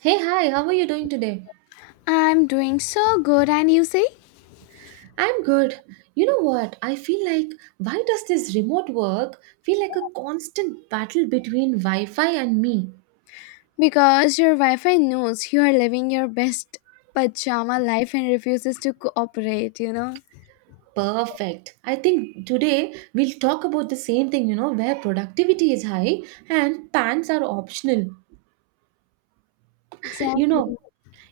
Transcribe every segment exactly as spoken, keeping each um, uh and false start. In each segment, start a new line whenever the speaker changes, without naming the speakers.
Hey, hi, how are you doing today?
I'm doing so good, and you see?
I'm good. You know what? I feel like why does this remote work feel like a constant battle between Wi Fi and me?
Because your Wi-Fi knows you are living your best pajama life and refuses to cooperate, you know?
Perfect. I think today we'll talk about the same thing, you know, where productivity is high and pants are optional. You
Exactly.
know,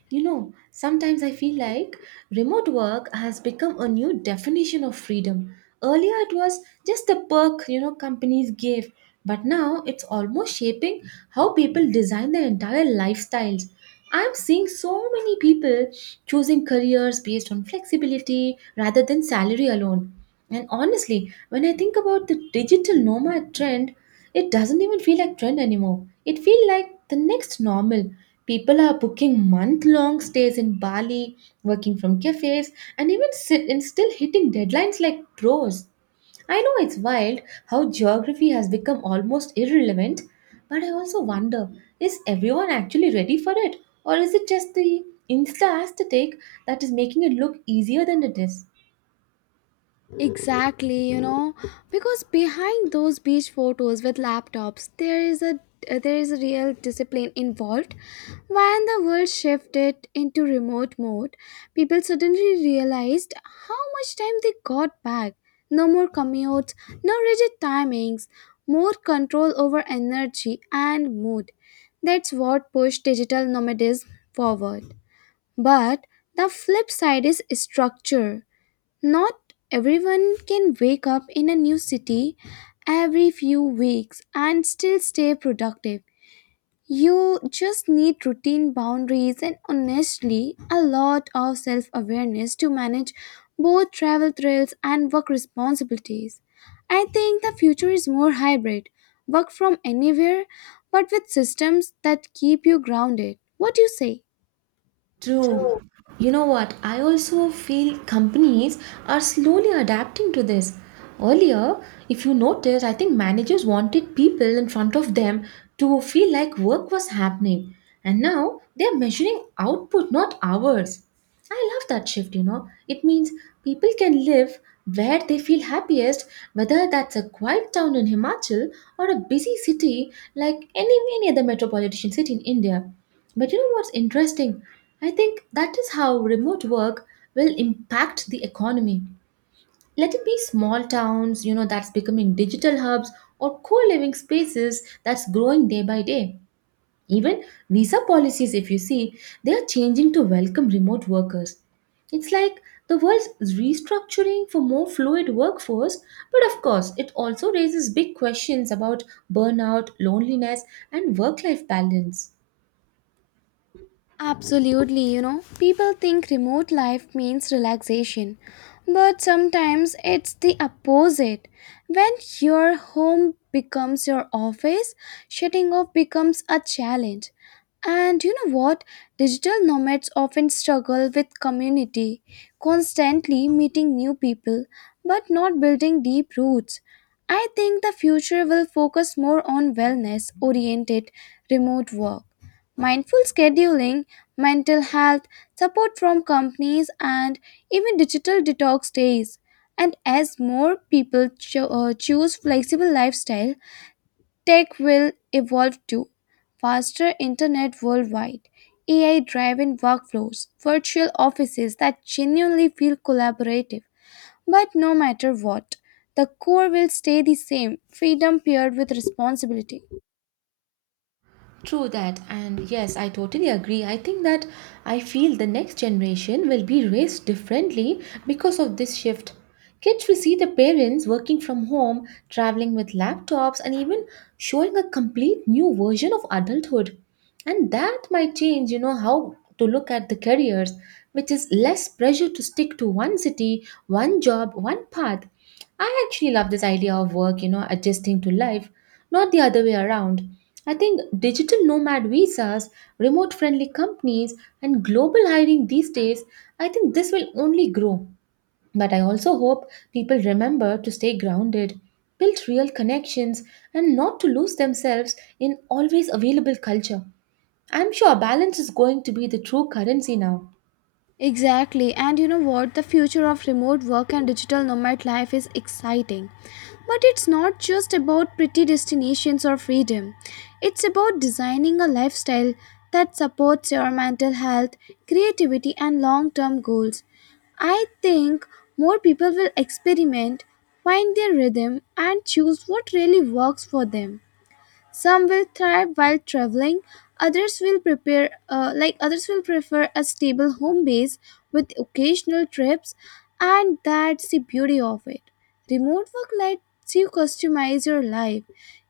You know, sometimes I feel like remote work has become a new definition of freedom. Earlier, it was just a perk, you know, companies gave, but now it's almost shaping how people design their entire lifestyles. I'm seeing so many people choosing careers based on flexibility rather than salary alone. And honestly, when I think about the digital nomad trend, it doesn't even feel like trend anymore. It feels like the next normal. People are booking month long stays in Bali, working from cafes, and even sit and still hitting deadlines like pros. I know it's wild how geography has become almost irrelevant, but I also wonder, is everyone actually ready for it? Or is it just the Insta aesthetic that is making it look easier than it is?
Exactly, you know, because behind those beach photos with laptops, there is a uh, there is a real discipline involved. When the world shifted into remote mode, people suddenly realized how much time they got back. No more commutes, no rigid timings, more control over energy and mood. That's what pushed digital nomadism forward. But the flip side is structure. Not everyone can wake up in a new city every few weeks and still stay productive. You just need routine boundaries and honestly a lot of self awareness to manage both travel thrills and work responsibilities. I think the future is more hybrid work from anywhere but with systems that keep you grounded. What do you say?
True. You know what? I also feel companies are slowly adapting to this. Earlier, if you notice, I think managers wanted people in front of them to feel like work was happening. And now they're measuring output, not hours. I love that shift, you know. It means people can live where they feel happiest, whether that's a quiet town in Himachal or a busy city like any, any other metropolitan city in India. But you know what's interesting? I think that is how remote work will impact the economy. Let it be small towns, you know, that's becoming digital hubs or co living spaces that's growing day by day. Even visa policies, if you see, they are changing to welcome remote workers. It's like the world's restructuring for more fluid workforce, but of course, it also raises big questions about burnout, loneliness, and work life balance.
Absolutely, you know, people think remote life means relaxation, but sometimes it's the opposite. When your home becomes your office, shutting off becomes a challenge. And you know what? Digital nomads often struggle with community, constantly meeting new people, but not building deep roots. I think the future will focus more on wellness oriented remote work. Mindful scheduling, mental health, support from companies, and even digital detox days. And as more people cho- uh, choose flexible lifestyle, tech will evolve too. Faster internet worldwide, A I driven workflows, virtual offices that genuinely feel collaborative. But no matter what, the core will stay the same freedom paired with responsibility.
True that, and yes, I totally agree. I think that I feel the next generation will be raised differently because of this shift. Kids will see the parents working from home, traveling with laptops, and even showing a complete new version of adulthood. And that might change, you know, how to look at the careers, which is less pressure to stick to one city, one job, one path. I actually love this idea of work, you know, adjusting to life, not the other way around. I think digital nomad visas, remote friendly companies, and global hiring these days, I think this will only grow. But I also hope people remember to stay grounded, build real connections, and not to lose themselves in always available culture. I'm sure balance is going to be the true currency now.
Exactly, and you know what? The future of remote work and digital nomad life is exciting. But it's not just about pretty destinations or freedom, it's about designing a lifestyle that supports your mental health, creativity, and long term goals. I think more people will experiment, find their rhythm, and choose what really works for them. Some will thrive while traveling, others will prepare uh, like others will prefer a stable home base with occasional trips and that's the beauty of it. Remote work lets you customize your life.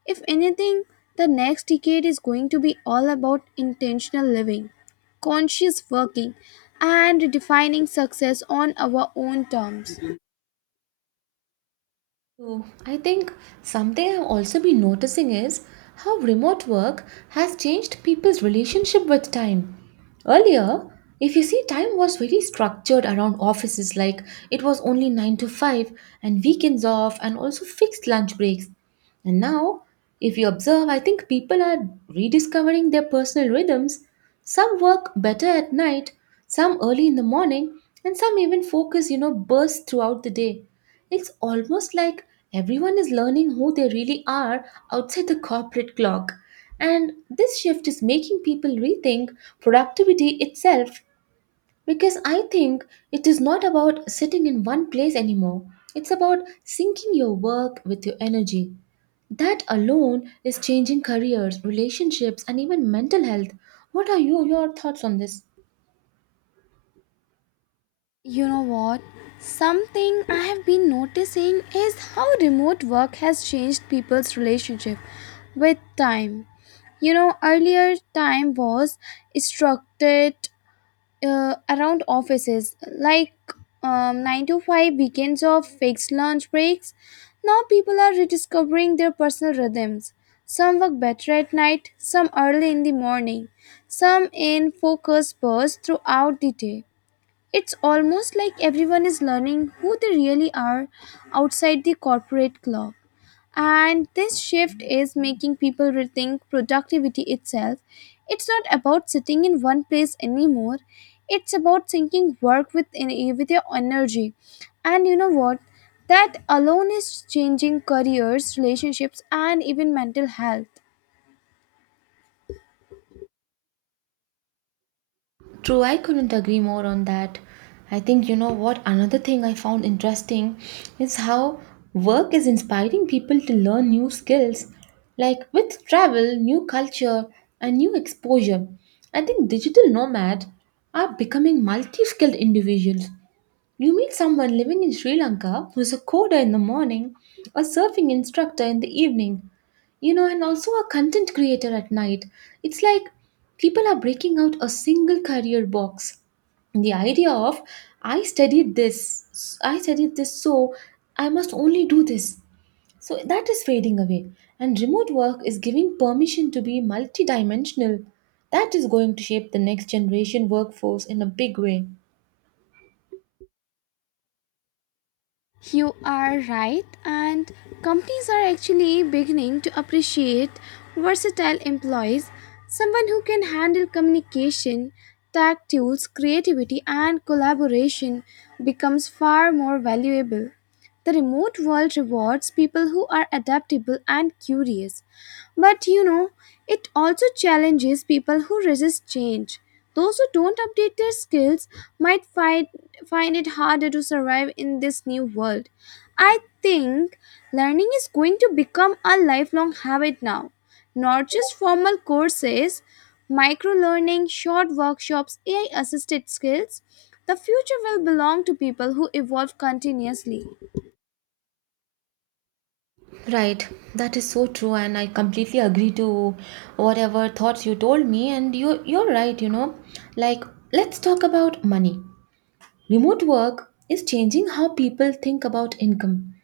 If anything, the next decade is going to be all about intentional living, conscious working and defining success on our own terms.
So, I think something I've also been noticing is how remote work has changed people's relationship with time. Earlier, if you see, time was very structured around offices, like it was only nine to five and weekends off and also fixed lunch breaks. And now, if you observe, I think people are rediscovering their personal rhythms. Some work better at night, some early in the morning, and some even focus, you know, bursts throughout the day. It's almost like everyone is learning who they really are outside the corporate clock. And this shift is making people rethink productivity itself because I think it is not about sitting in one place anymore. It's about syncing your work with your energy. That alone is changing careers, relationships, and even mental health. What are you, your thoughts on this?
You know what? Something I have been noticing is how remote work has changed people's relationship with time. You know, earlier time was structured uh, around offices, like um, nine to five weekends of fixed lunch breaks. Now people are rediscovering their personal rhythms. Some work better at night, some early in the morning, some in focus bursts throughout the day. It's almost like everyone is learning who they really are outside the corporate clock. And this shift is making people rethink productivity itself. It's not about sitting in one place anymore. It's about thinking work with en- with your energy. And you know what? That alone is changing careers, relationships and even mental health.
True, I couldn't agree more on that. I think you know what, another thing I found interesting is how work is inspiring people to learn new skills, like with travel, new culture and new exposure. I think digital nomads are becoming multi-skilled individuals. You meet someone living in Sri Lanka who's a coder in the morning, a surfing instructor in the evening, you know, and also a content creator at night. It's like people are breaking out a single career box. The idea of I studied this, I studied this, so I must only do this. So that is fading away. And remote work is giving permission to be multidimensional. That is going to shape the next generation workforce in a big way.
You are right, and companies are actually beginning to appreciate versatile employees, someone who can handle communication, tech tools, creativity, and collaboration becomes far more valuable. The remote world rewards people who are adaptable and curious. But you know, it also challenges people who resist change. Those who don't update their skills might find, find it harder to survive in this new world. I think learning is going to become a lifelong habit now. Not just formal courses, micro learning, short workshops, A I assisted skills. The future will belong to people who evolve continuously.
Right, that is so true, and I completely agree to whatever thoughts you told me. And you, you're right, you know. Like, let's talk about money. Remote work is changing how people think about income.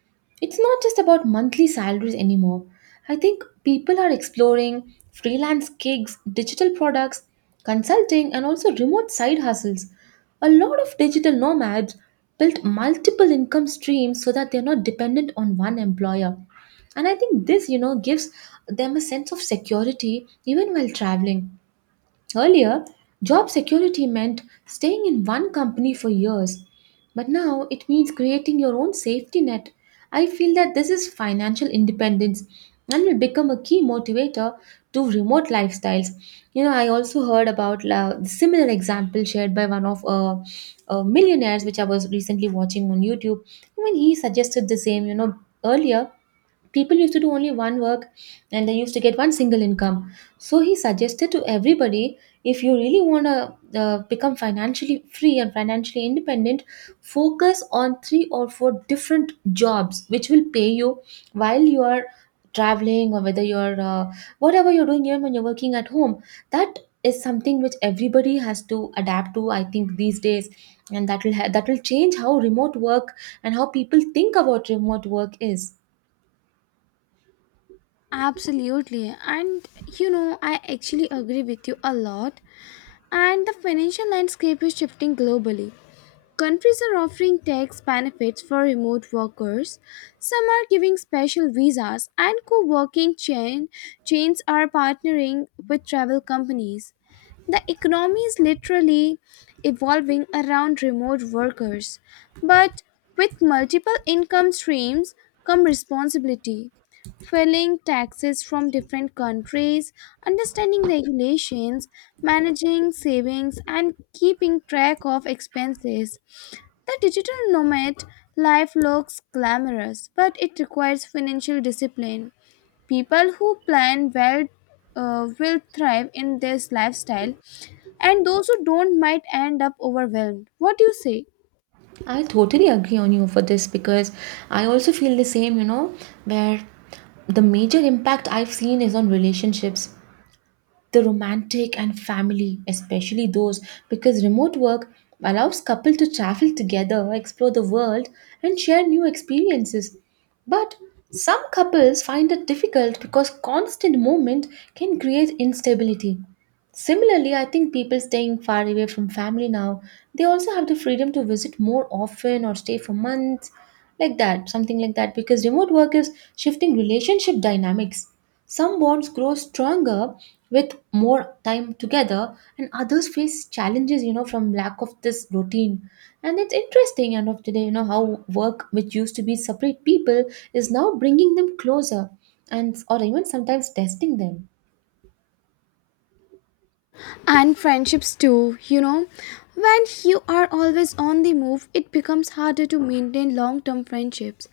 It's not just about monthly salaries anymore. I think people are exploring freelance gigs, digital products, consulting, and also remote side hustles. A lot of digital nomads built multiple income streams so that they're not dependent on one employer. And I think this, you know, gives them a sense of security even while traveling. Earlier, job security meant staying in one company for years, but now it means creating your own safety net. I feel that this is financial independence and will become a key motivator to remote lifestyles. You know, I also heard about la- the similar example shared by one of uh, uh, millionaires, which I was recently watching on YouTube. When he suggested the same, you know, earlier people used to do only one work and they used to get one single income, so he suggested to everybody, if you really want to uh, become financially free and financially independent, focus on three or four different jobs which will pay you while you are traveling, or whether you're uh, whatever you're doing, even when you're working at home. That is something which everybody has to adapt to, I think, these days. And that will ha- that will change how remote work and how people think about remote work is.
Absolutely. And you know, I actually agree with you a lot. And the financial landscape is shifting globally. Countries are offering tax benefits for remote workers. Some are giving special visas, and co working chain, chains are partnering with travel companies. The economy is literally evolving around remote workers. But with multiple income streams come responsibility. Filing taxes from different countries, understanding regulations, managing savings, and keeping track of expenses. The digital nomad life looks glamorous, but it requires financial discipline. People who plan well uh, will thrive in this lifestyle, and those who don't might end up overwhelmed. What do you say?
I totally agree on you for this because I also feel the same, you know, where the major impact I've seen is on relationships, the romantic and family, especially those, because remote work allows couples to travel together, explore the world, and share new experiences. But some couples find it difficult because constant movement can create instability. Similarly, I think people staying far away from family now, they also have the freedom to visit more often or stay for months, like that, something like that, because remote work is shifting relationship dynamics. Some bonds grow stronger with more time together, and others face challenges, you know, from lack of this routine. And it's interesting, end of the day, you know, how work, which used to be separate people, is now bringing them closer and or even sometimes testing them.
And friendships too, you know, when you are always on the move it becomes harder to maintain long-term friendships.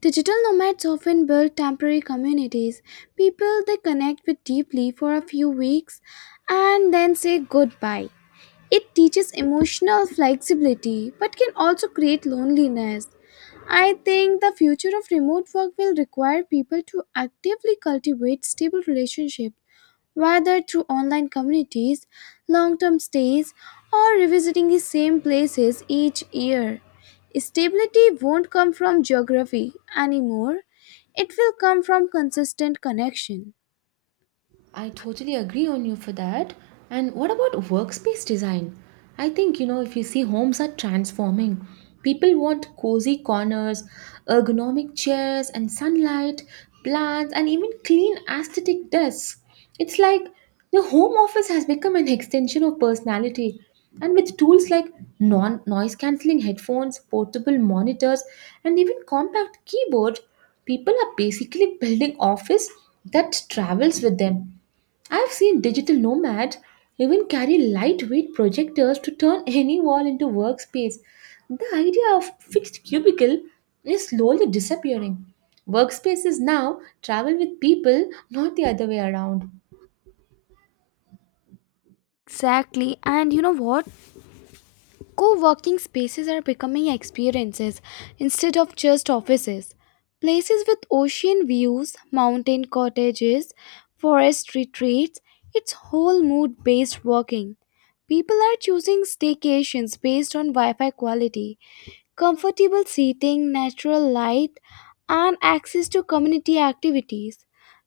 Digital nomads often build temporary communities, people they connect with deeply for a few weeks and then say goodbye. It teaches emotional flexibility but can also create loneliness. I think the future of remote work will require people to actively cultivate stable relationships, whether through online communities, long term stays, or revisiting the same places each year. Stability won't come from geography anymore, it will come from consistent connection.
I totally agree on you for that. And what about workspace design? I think, you know, if you see homes are transforming, people want cozy corners, ergonomic chairs, and sunlight, plants, and even clean aesthetic desks. It's like the home office has become an extension of personality. And with tools like non noise cancelling headphones, portable monitors, and even compact keyboard, people are basically building office that travels with them. I've seen digital nomads even carry lightweight projectors to turn any wall into workspace. The idea of fixed cubicle is slowly disappearing. Workspaces now travel with people, not the other way around.
Exactly. And you know what? Co working spaces are becoming experiences instead of just offices. Places with ocean views, mountain cottages, forest retreats, it's whole mood based working. People are choosing staycations based on Wi Fi quality comfortable seating, natural light, and access to community activities.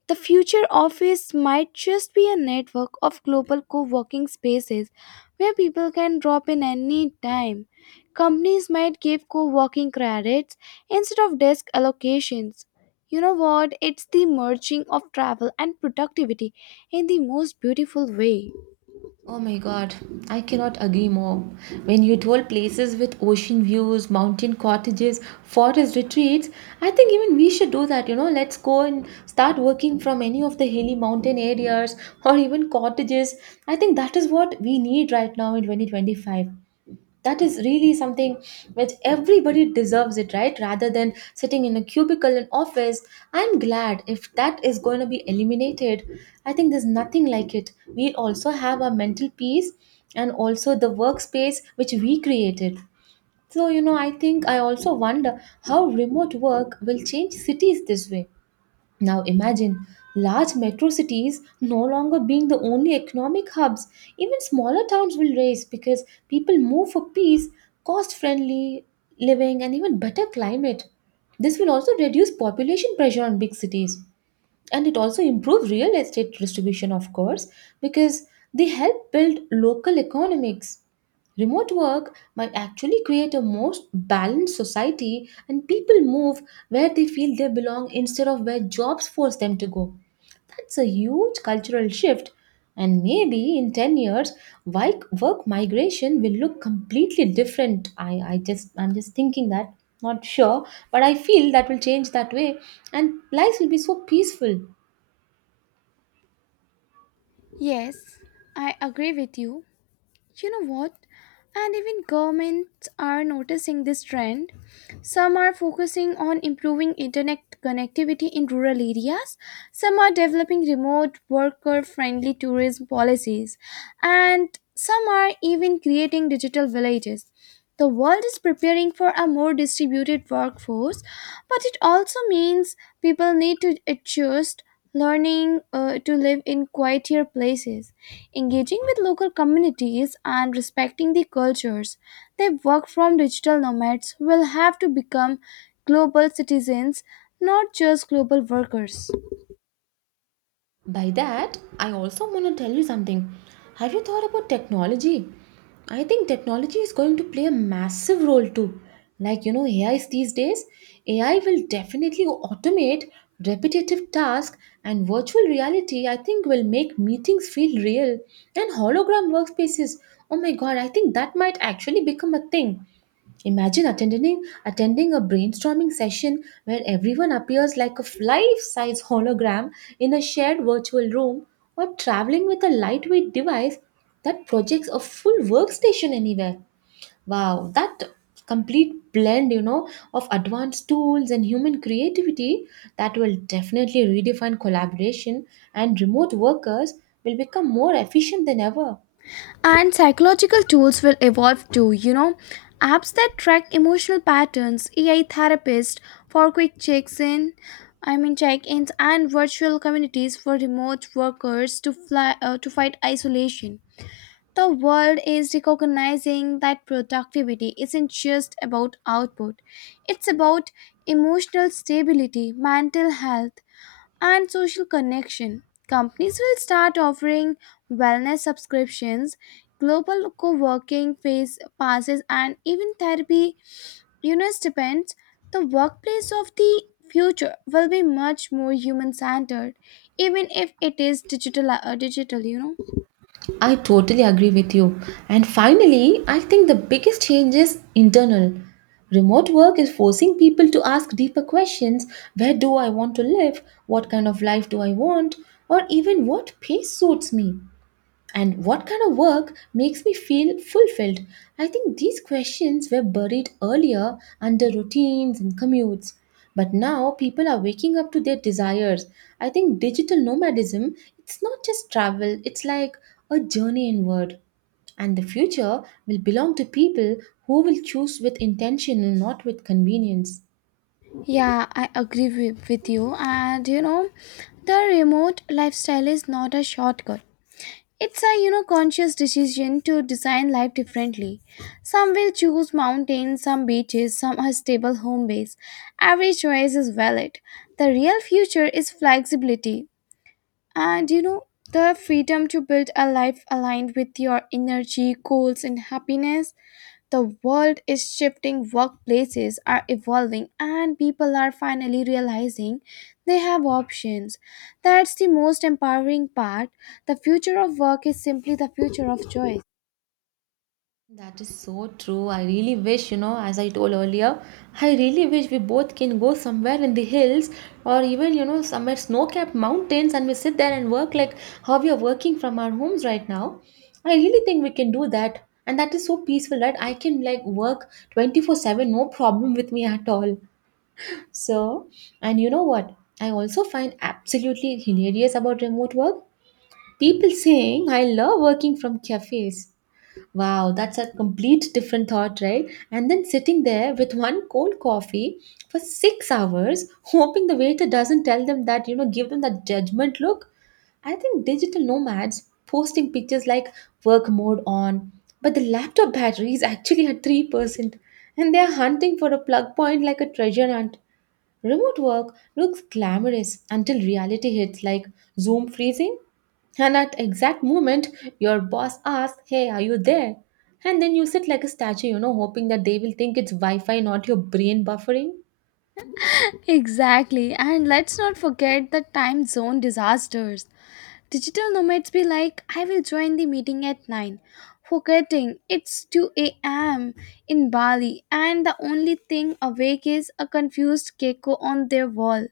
The future office might just be a network of global co working spaces where people can drop in any time. Companies might give co working credits instead of desk allocations. You know what? It's the merging of travel and productivity in the most beautiful way.
Oh my god, I cannot agree more. When you told places with ocean views, mountain cottages, forest retreats, I think even we should do that, you know. Let's go and start working from any of the hilly mountain areas or even cottages. I think that is what we need right now in twenty twenty-five. That is really something which everybody deserves it, right, rather than sitting in a cubicle in office. I'm glad if that is going to be eliminated. I think there's nothing like it. We also have our mental peace and also the workspace which we created. So you know, I think I also wonder how remote work will change cities this way. Now imagine large metro cities no longer being the only economic hubs. Even smaller towns will rise because people move for peace, cost friendly living, and even better climate. This will also reduce population pressure on big cities and it also improve real estate distribution of course, because they help build local economics. Remote work might actually create a more balanced society and people move where they feel they belong instead of where jobs force them to go. That's a huge cultural shift, and maybe in ten years wi- work migration will look completely different. I i just I'm just thinking that, not sure, but I feel that will change that way. And lives will be so peaceful.
Yes, I agree with you. You know what? And even governments are noticing this trend. Some are focusing on improving internet connectivity in rural areas. Some are developing remote worker friendly tourism policies. And some are even creating digital villages. The world is preparing for a more distributed workforce, but it also means people need to adjust, learning uh, to live in quieter places, engaging with local communities and respecting the cultures they work from. Digital nomads will have to become global citizens, not just global workers.
By that, I also want to tell you something. Have you thought about technology? I think technology is going to play a massive role too. Like, you know, A Is these days, A I will definitely automate repetitive tasks, and virtual reality, I think, will make meetings feel real. And hologram workspaces, oh my god, I think that might actually become a thing. Imagine attending attending a brainstorming session where everyone appears like a life-size hologram in a shared virtual room, or traveling with a lightweight device that projects a full workstation anywhere. Wow, that complete blend, you know, of advanced tools and human creativity that will definitely redefine collaboration, and remote workers will become more efficient than ever.
And psychological tools will evolve too, you know, apps that track emotional patterns, AI therapists for quick checks in I mean check-ins and virtual communities for remote workers to fly uh, to fight isolation. The world is recognizing that productivity isn't just about output, it's about emotional stability, mental health, and social connection. Companies will start offering wellness subscriptions, global co working phase passes, and even therapy. You know, stipends. The workplace of the future will be much more human centered, even if it is digital, uh, digital, you know.
I totally agree with you. And finally, I think the biggest change is internal. Remote work is forcing people to ask deeper questions. Where do I want to live? What kind of life do I want? Or even, what pace suits me? And what kind of work makes me feel fulfilled? I think these questions were buried earlier under routines and commutes. But now people are waking up to their desires. I think digital nomadism, it's not just travel, it's like a journey inward. And the future will belong to people who will choose with intention and not with convenience.
Yeah, I agree with, with you. And you know, the remote lifestyle is not a shortcut. It's a, you know, conscious decision to design life differently. Some will choose mountains, some beaches, some a stable home base. Every choice is valid. The real future is flexibility and, you know, the freedom to build a life aligned with your energy, goals and happiness. The world is shifting, workplaces are evolving, and people are finally realizing they have options. That's the most empowering part. The future of work is simply the future of choice.
That is so true. I really wish, you know, as I told earlier, I really wish we both can go somewhere in the hills, or even, you know, somewhere snow capped mountains, and we sit there and work like how we are working from our homes right now. I really think we can do that. And that is so peaceful, right? I can like work twenty four seven, no problem with me at all. So, and you know what? I also find absolutely hilarious about remote work. People saying, "I love working from cafes." Wow, that's a complete different thought, right? And then sitting there with one cold coffee for six hours, hoping the waiter doesn't tell them that, you know, give them that judgment look. I think digital nomads posting pictures like "work mode on," but the laptop battery is actually at three percent, and they are hunting for a plug point like a treasure hunt. Remote work looks glamorous until reality hits, like Zoom freezing. And at exact moment, your boss asks, "Hey, are you there?" And then you sit like a statue, you know, hoping that they will think it's Wi Fi, not your brain buffering.
Exactly, and let's not forget the time zone disasters. Digital nomads be like, I will join the meeting at nine, forgetting it's two a m in Bali, and the only thing awake is a confused gecko on their wall.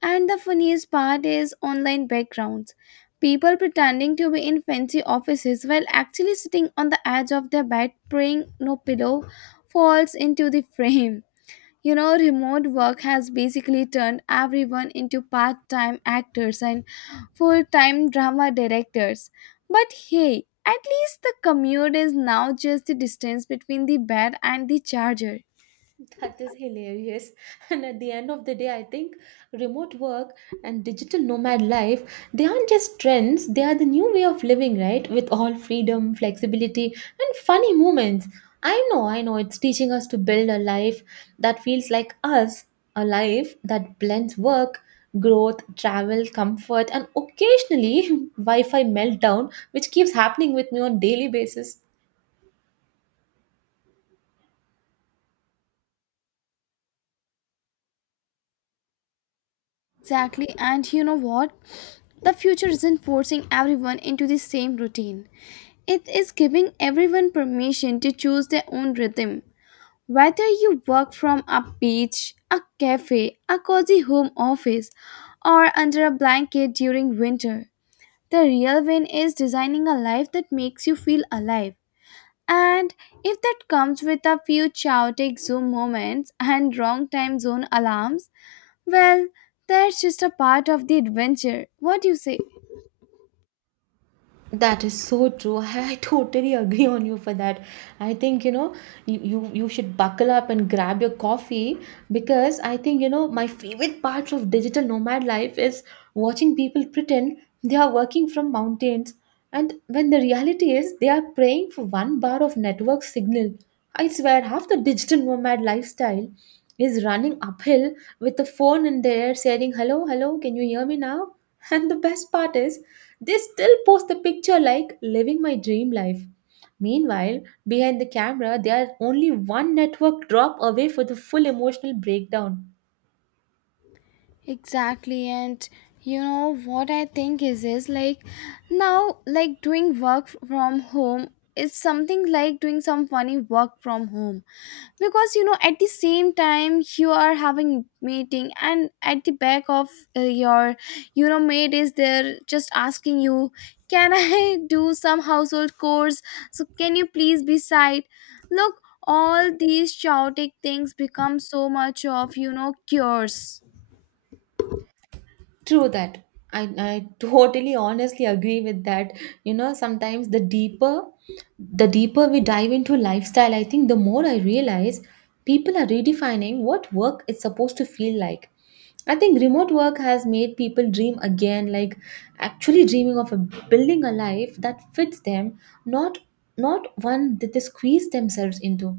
And the funniest part is online backgrounds. People pretending to be in fancy offices while actually sitting on the edge of their bed praying no pillow falls into the frame. You know, remote work has basically turned everyone into part time actors and full time drama directors. But hey, at least the commute is now just the distance between the bed and the charger.
That is hilarious. And at the end of the day, I think remote work and digital nomad life, they aren't just trends, they are the new way of living, right? With all freedom, flexibility, and funny moments. I know, I know, it's teaching us to build a life that feels like us, a life that blends work, growth, travel, comfort, and occasionally Wi Fi meltdown, which keeps happening with me on daily basis.
Exactly. And you know what? The future isn't forcing everyone into the same routine. It is giving everyone permission to choose their own rhythm. Whether you work from a beach, a cafe, a cozy home office, or under a blanket during winter, the real win is designing a life that makes you feel alive. And if that comes with a few chaotic Zoom moments and wrong time zone alarms, well, that's just a part of the adventure. What do you say?
That is so true. I, I totally agree on you for that. I think, you know, you, you you should buckle up and grab your coffee, because I think, you know, my favorite part of digital nomad life is watching people pretend they are working from mountains, and when the reality is they are praying for one bar of network signal. I swear half the digital nomad lifestyle is running uphill with the phone in the air, saying, "Hello, hello, can you hear me now?" And the best part is they still post the picture like "living my dream life." Meanwhile, behind the camera, they are only one network drop away for the full emotional breakdown.
Exactly, and you know what I think is is like now like doing work from home is something like doing some funny work from home because, you know, at the same time you are having meeting and at the back of uh, your, you know, maid is there just asking you can I do some household chores, so can you please be side. Look, all these chaotic things become so much of, you know, cures.
True that. I, I totally honestly agree with that. You know, sometimes the deeper the deeper we dive into lifestyle, I think the more I realize people are redefining what work is supposed to feel like. I think remote work has made people dream again, like actually dreaming of a, building a life that fits them, not not one that they squeeze themselves into.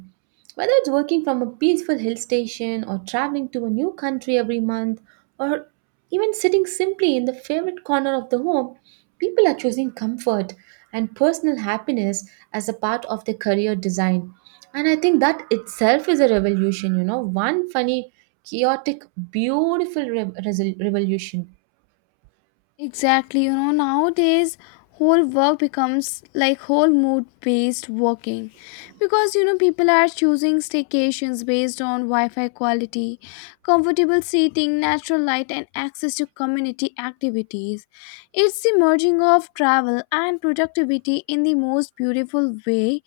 Whether it's working from a peaceful hill station, or traveling to a new country every month, or even sitting simply in the favorite corner of the home, people are choosing comfort and personal happiness as a part of their career design. And I think that itself is a revolution, you know, one funny, chaotic, beautiful re- resol- revolution.
Exactly, you know, nowadays whole work becomes like whole mood based working because, you know, people are choosing staycations based on Wi-Fi quality, comfortable seating, natural light and access to community activities. It's the merging of travel and productivity in the most beautiful way.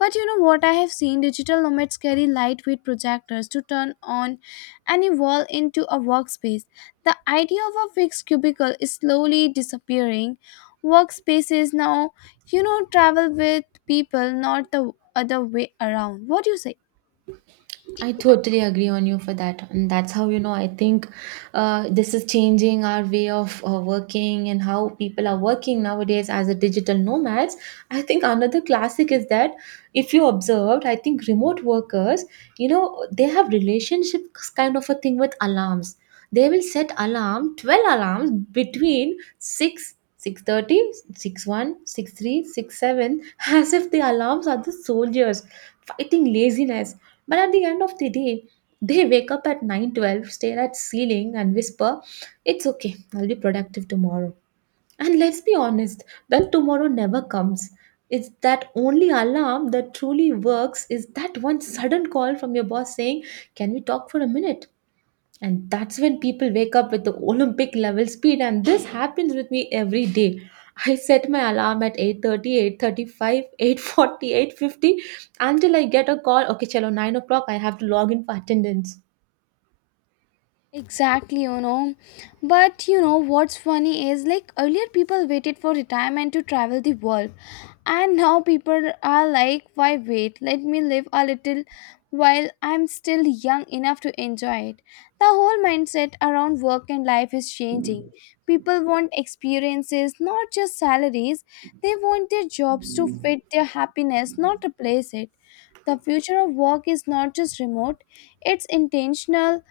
But you know what, I have seen digital nomads carry lightweight projectors to turn on any wall into a workspace. The idea of a fixed cubicle is slowly disappearing. Workspaces now, you know, travel with people, not the other way around. What do you say?
I totally agree on you for that. And that's how, you know, I think uh, this is changing our way of uh, working and how people are working nowadays as a digital nomads. I think another classic is that, if you observed, I think remote workers, you know, they have relationships kind of a thing with alarms. They will set alarm, twelve alarms between 6 six thirty, six one, six three, six seven, as if the alarms are the soldiers fighting laziness. But at the end of the day, they wake up at nine twelve, stare at ceiling and whisper, "It's okay. I'll be productive tomorrow." And let's be honest, that tomorrow never comes. It's that only alarm that truly works is that one sudden call from your boss saying, "Can we talk for a minute?" And that's when people wake up with the Olympic level speed, and this happens with me every day. I set my alarm at eight thirty, eight thirty five, eight forty, eight fifty, until I get a call. Okay, chalo, nine o'clock, I have to log in for attendance.
Exactly, you know. But you know what's funny is like earlier people waited for retirement to travel the world, and now people are like, why wait? Let me live a little while I'm still young enough to enjoy it. The whole mindset around work and life is changing. People want experiences, not just salaries. They want their jobs to fit their happiness, not replace it. The future of work is not just remote, it's intentional,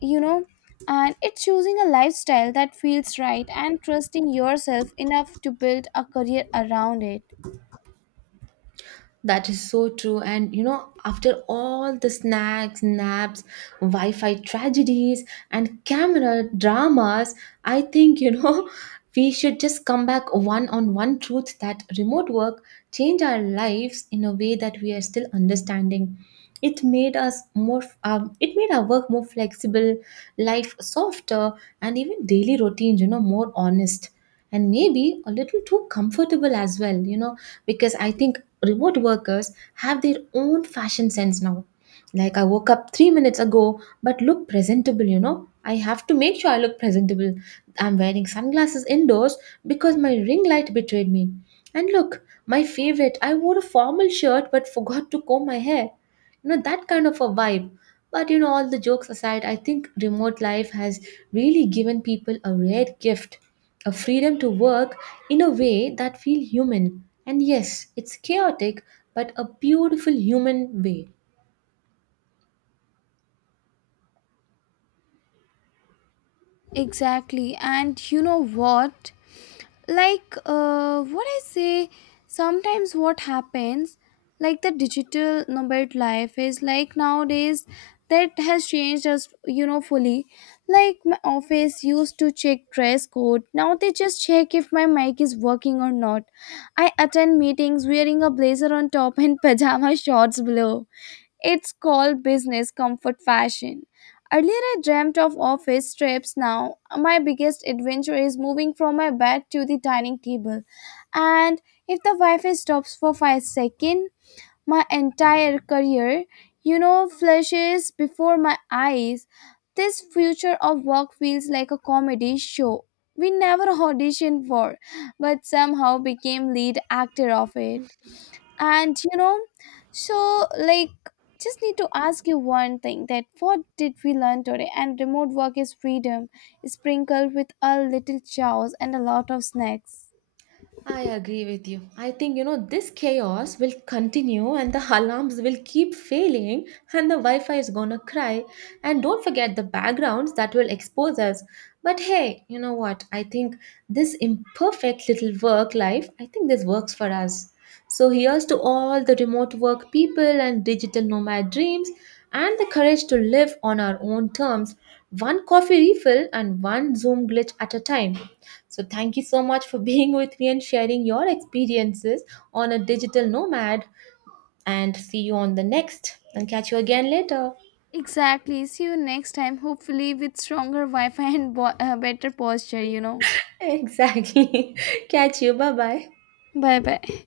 you know, and it's choosing a lifestyle that feels right and trusting yourself enough to build a career around it.
That is so true. And you know, after all the snacks, naps, Wi Fi tragedies, and camera dramas, I think, you know, we should just come back one on one truth that remote work changed our lives in a way that we are still understanding. It made us more, um, it made our work more flexible, life softer, and even daily routines, you know, more honest. And maybe a little too comfortable as well, you know, because I think remote workers have their own fashion sense now. Like, "I woke up three minutes ago, but look presentable," you know. I have to make sure I look presentable. I'm wearing sunglasses indoors because my ring light betrayed me. And look, my favorite, I wore a formal shirt but forgot to comb my hair. You know, that kind of a vibe. But you know, all the jokes aside, I think remote life has really given people a rare gift, a freedom to work in a way that feels human. And yes, it's chaotic, but a beautiful human way.
Exactly. And you know what? Like, uh, what I say, sometimes what happens, like the digital nomad life is like nowadays that has changed us, you know, fully. Like, my office used to check dress code. Now they just check if my mic is working or not. I attend meetings wearing a blazer on top and pajama shorts below. It's called business comfort fashion. Earlier, I dreamt of office trips. Now, my biggest adventure is moving from my bed to the dining table. And if the Wi Fi stops for five seconds, my entire career, you know, flashes before my eyes. This future of work feels like a comedy show we never auditioned for, but somehow became lead actor of it. And, you know, so like, just need to ask you one thing, that what did we learn today? And remote work is freedom sprinkled with a little chaos and a lot of snacks.
I agree with you. I think, you know, this chaos will continue, and the alarms will keep failing and the Wi Fi is gonna cry. And don't forget the backgrounds that will expose us. But hey, you know what? I think this imperfect little work life, I think this works for us. So here's to all the remote work people and digital nomad dreams and the courage to live on our own terms, one coffee refill and one Zoom glitch at a time. So, thank you so much for being with me and sharing your experiences on a digital nomad. And see you on the next and catch you again later.
Exactly, see you next time, hopefully with stronger Wi-Fi and bo- uh, better posture, you know.
Exactly. Catch you. Bye bye.
Bye bye.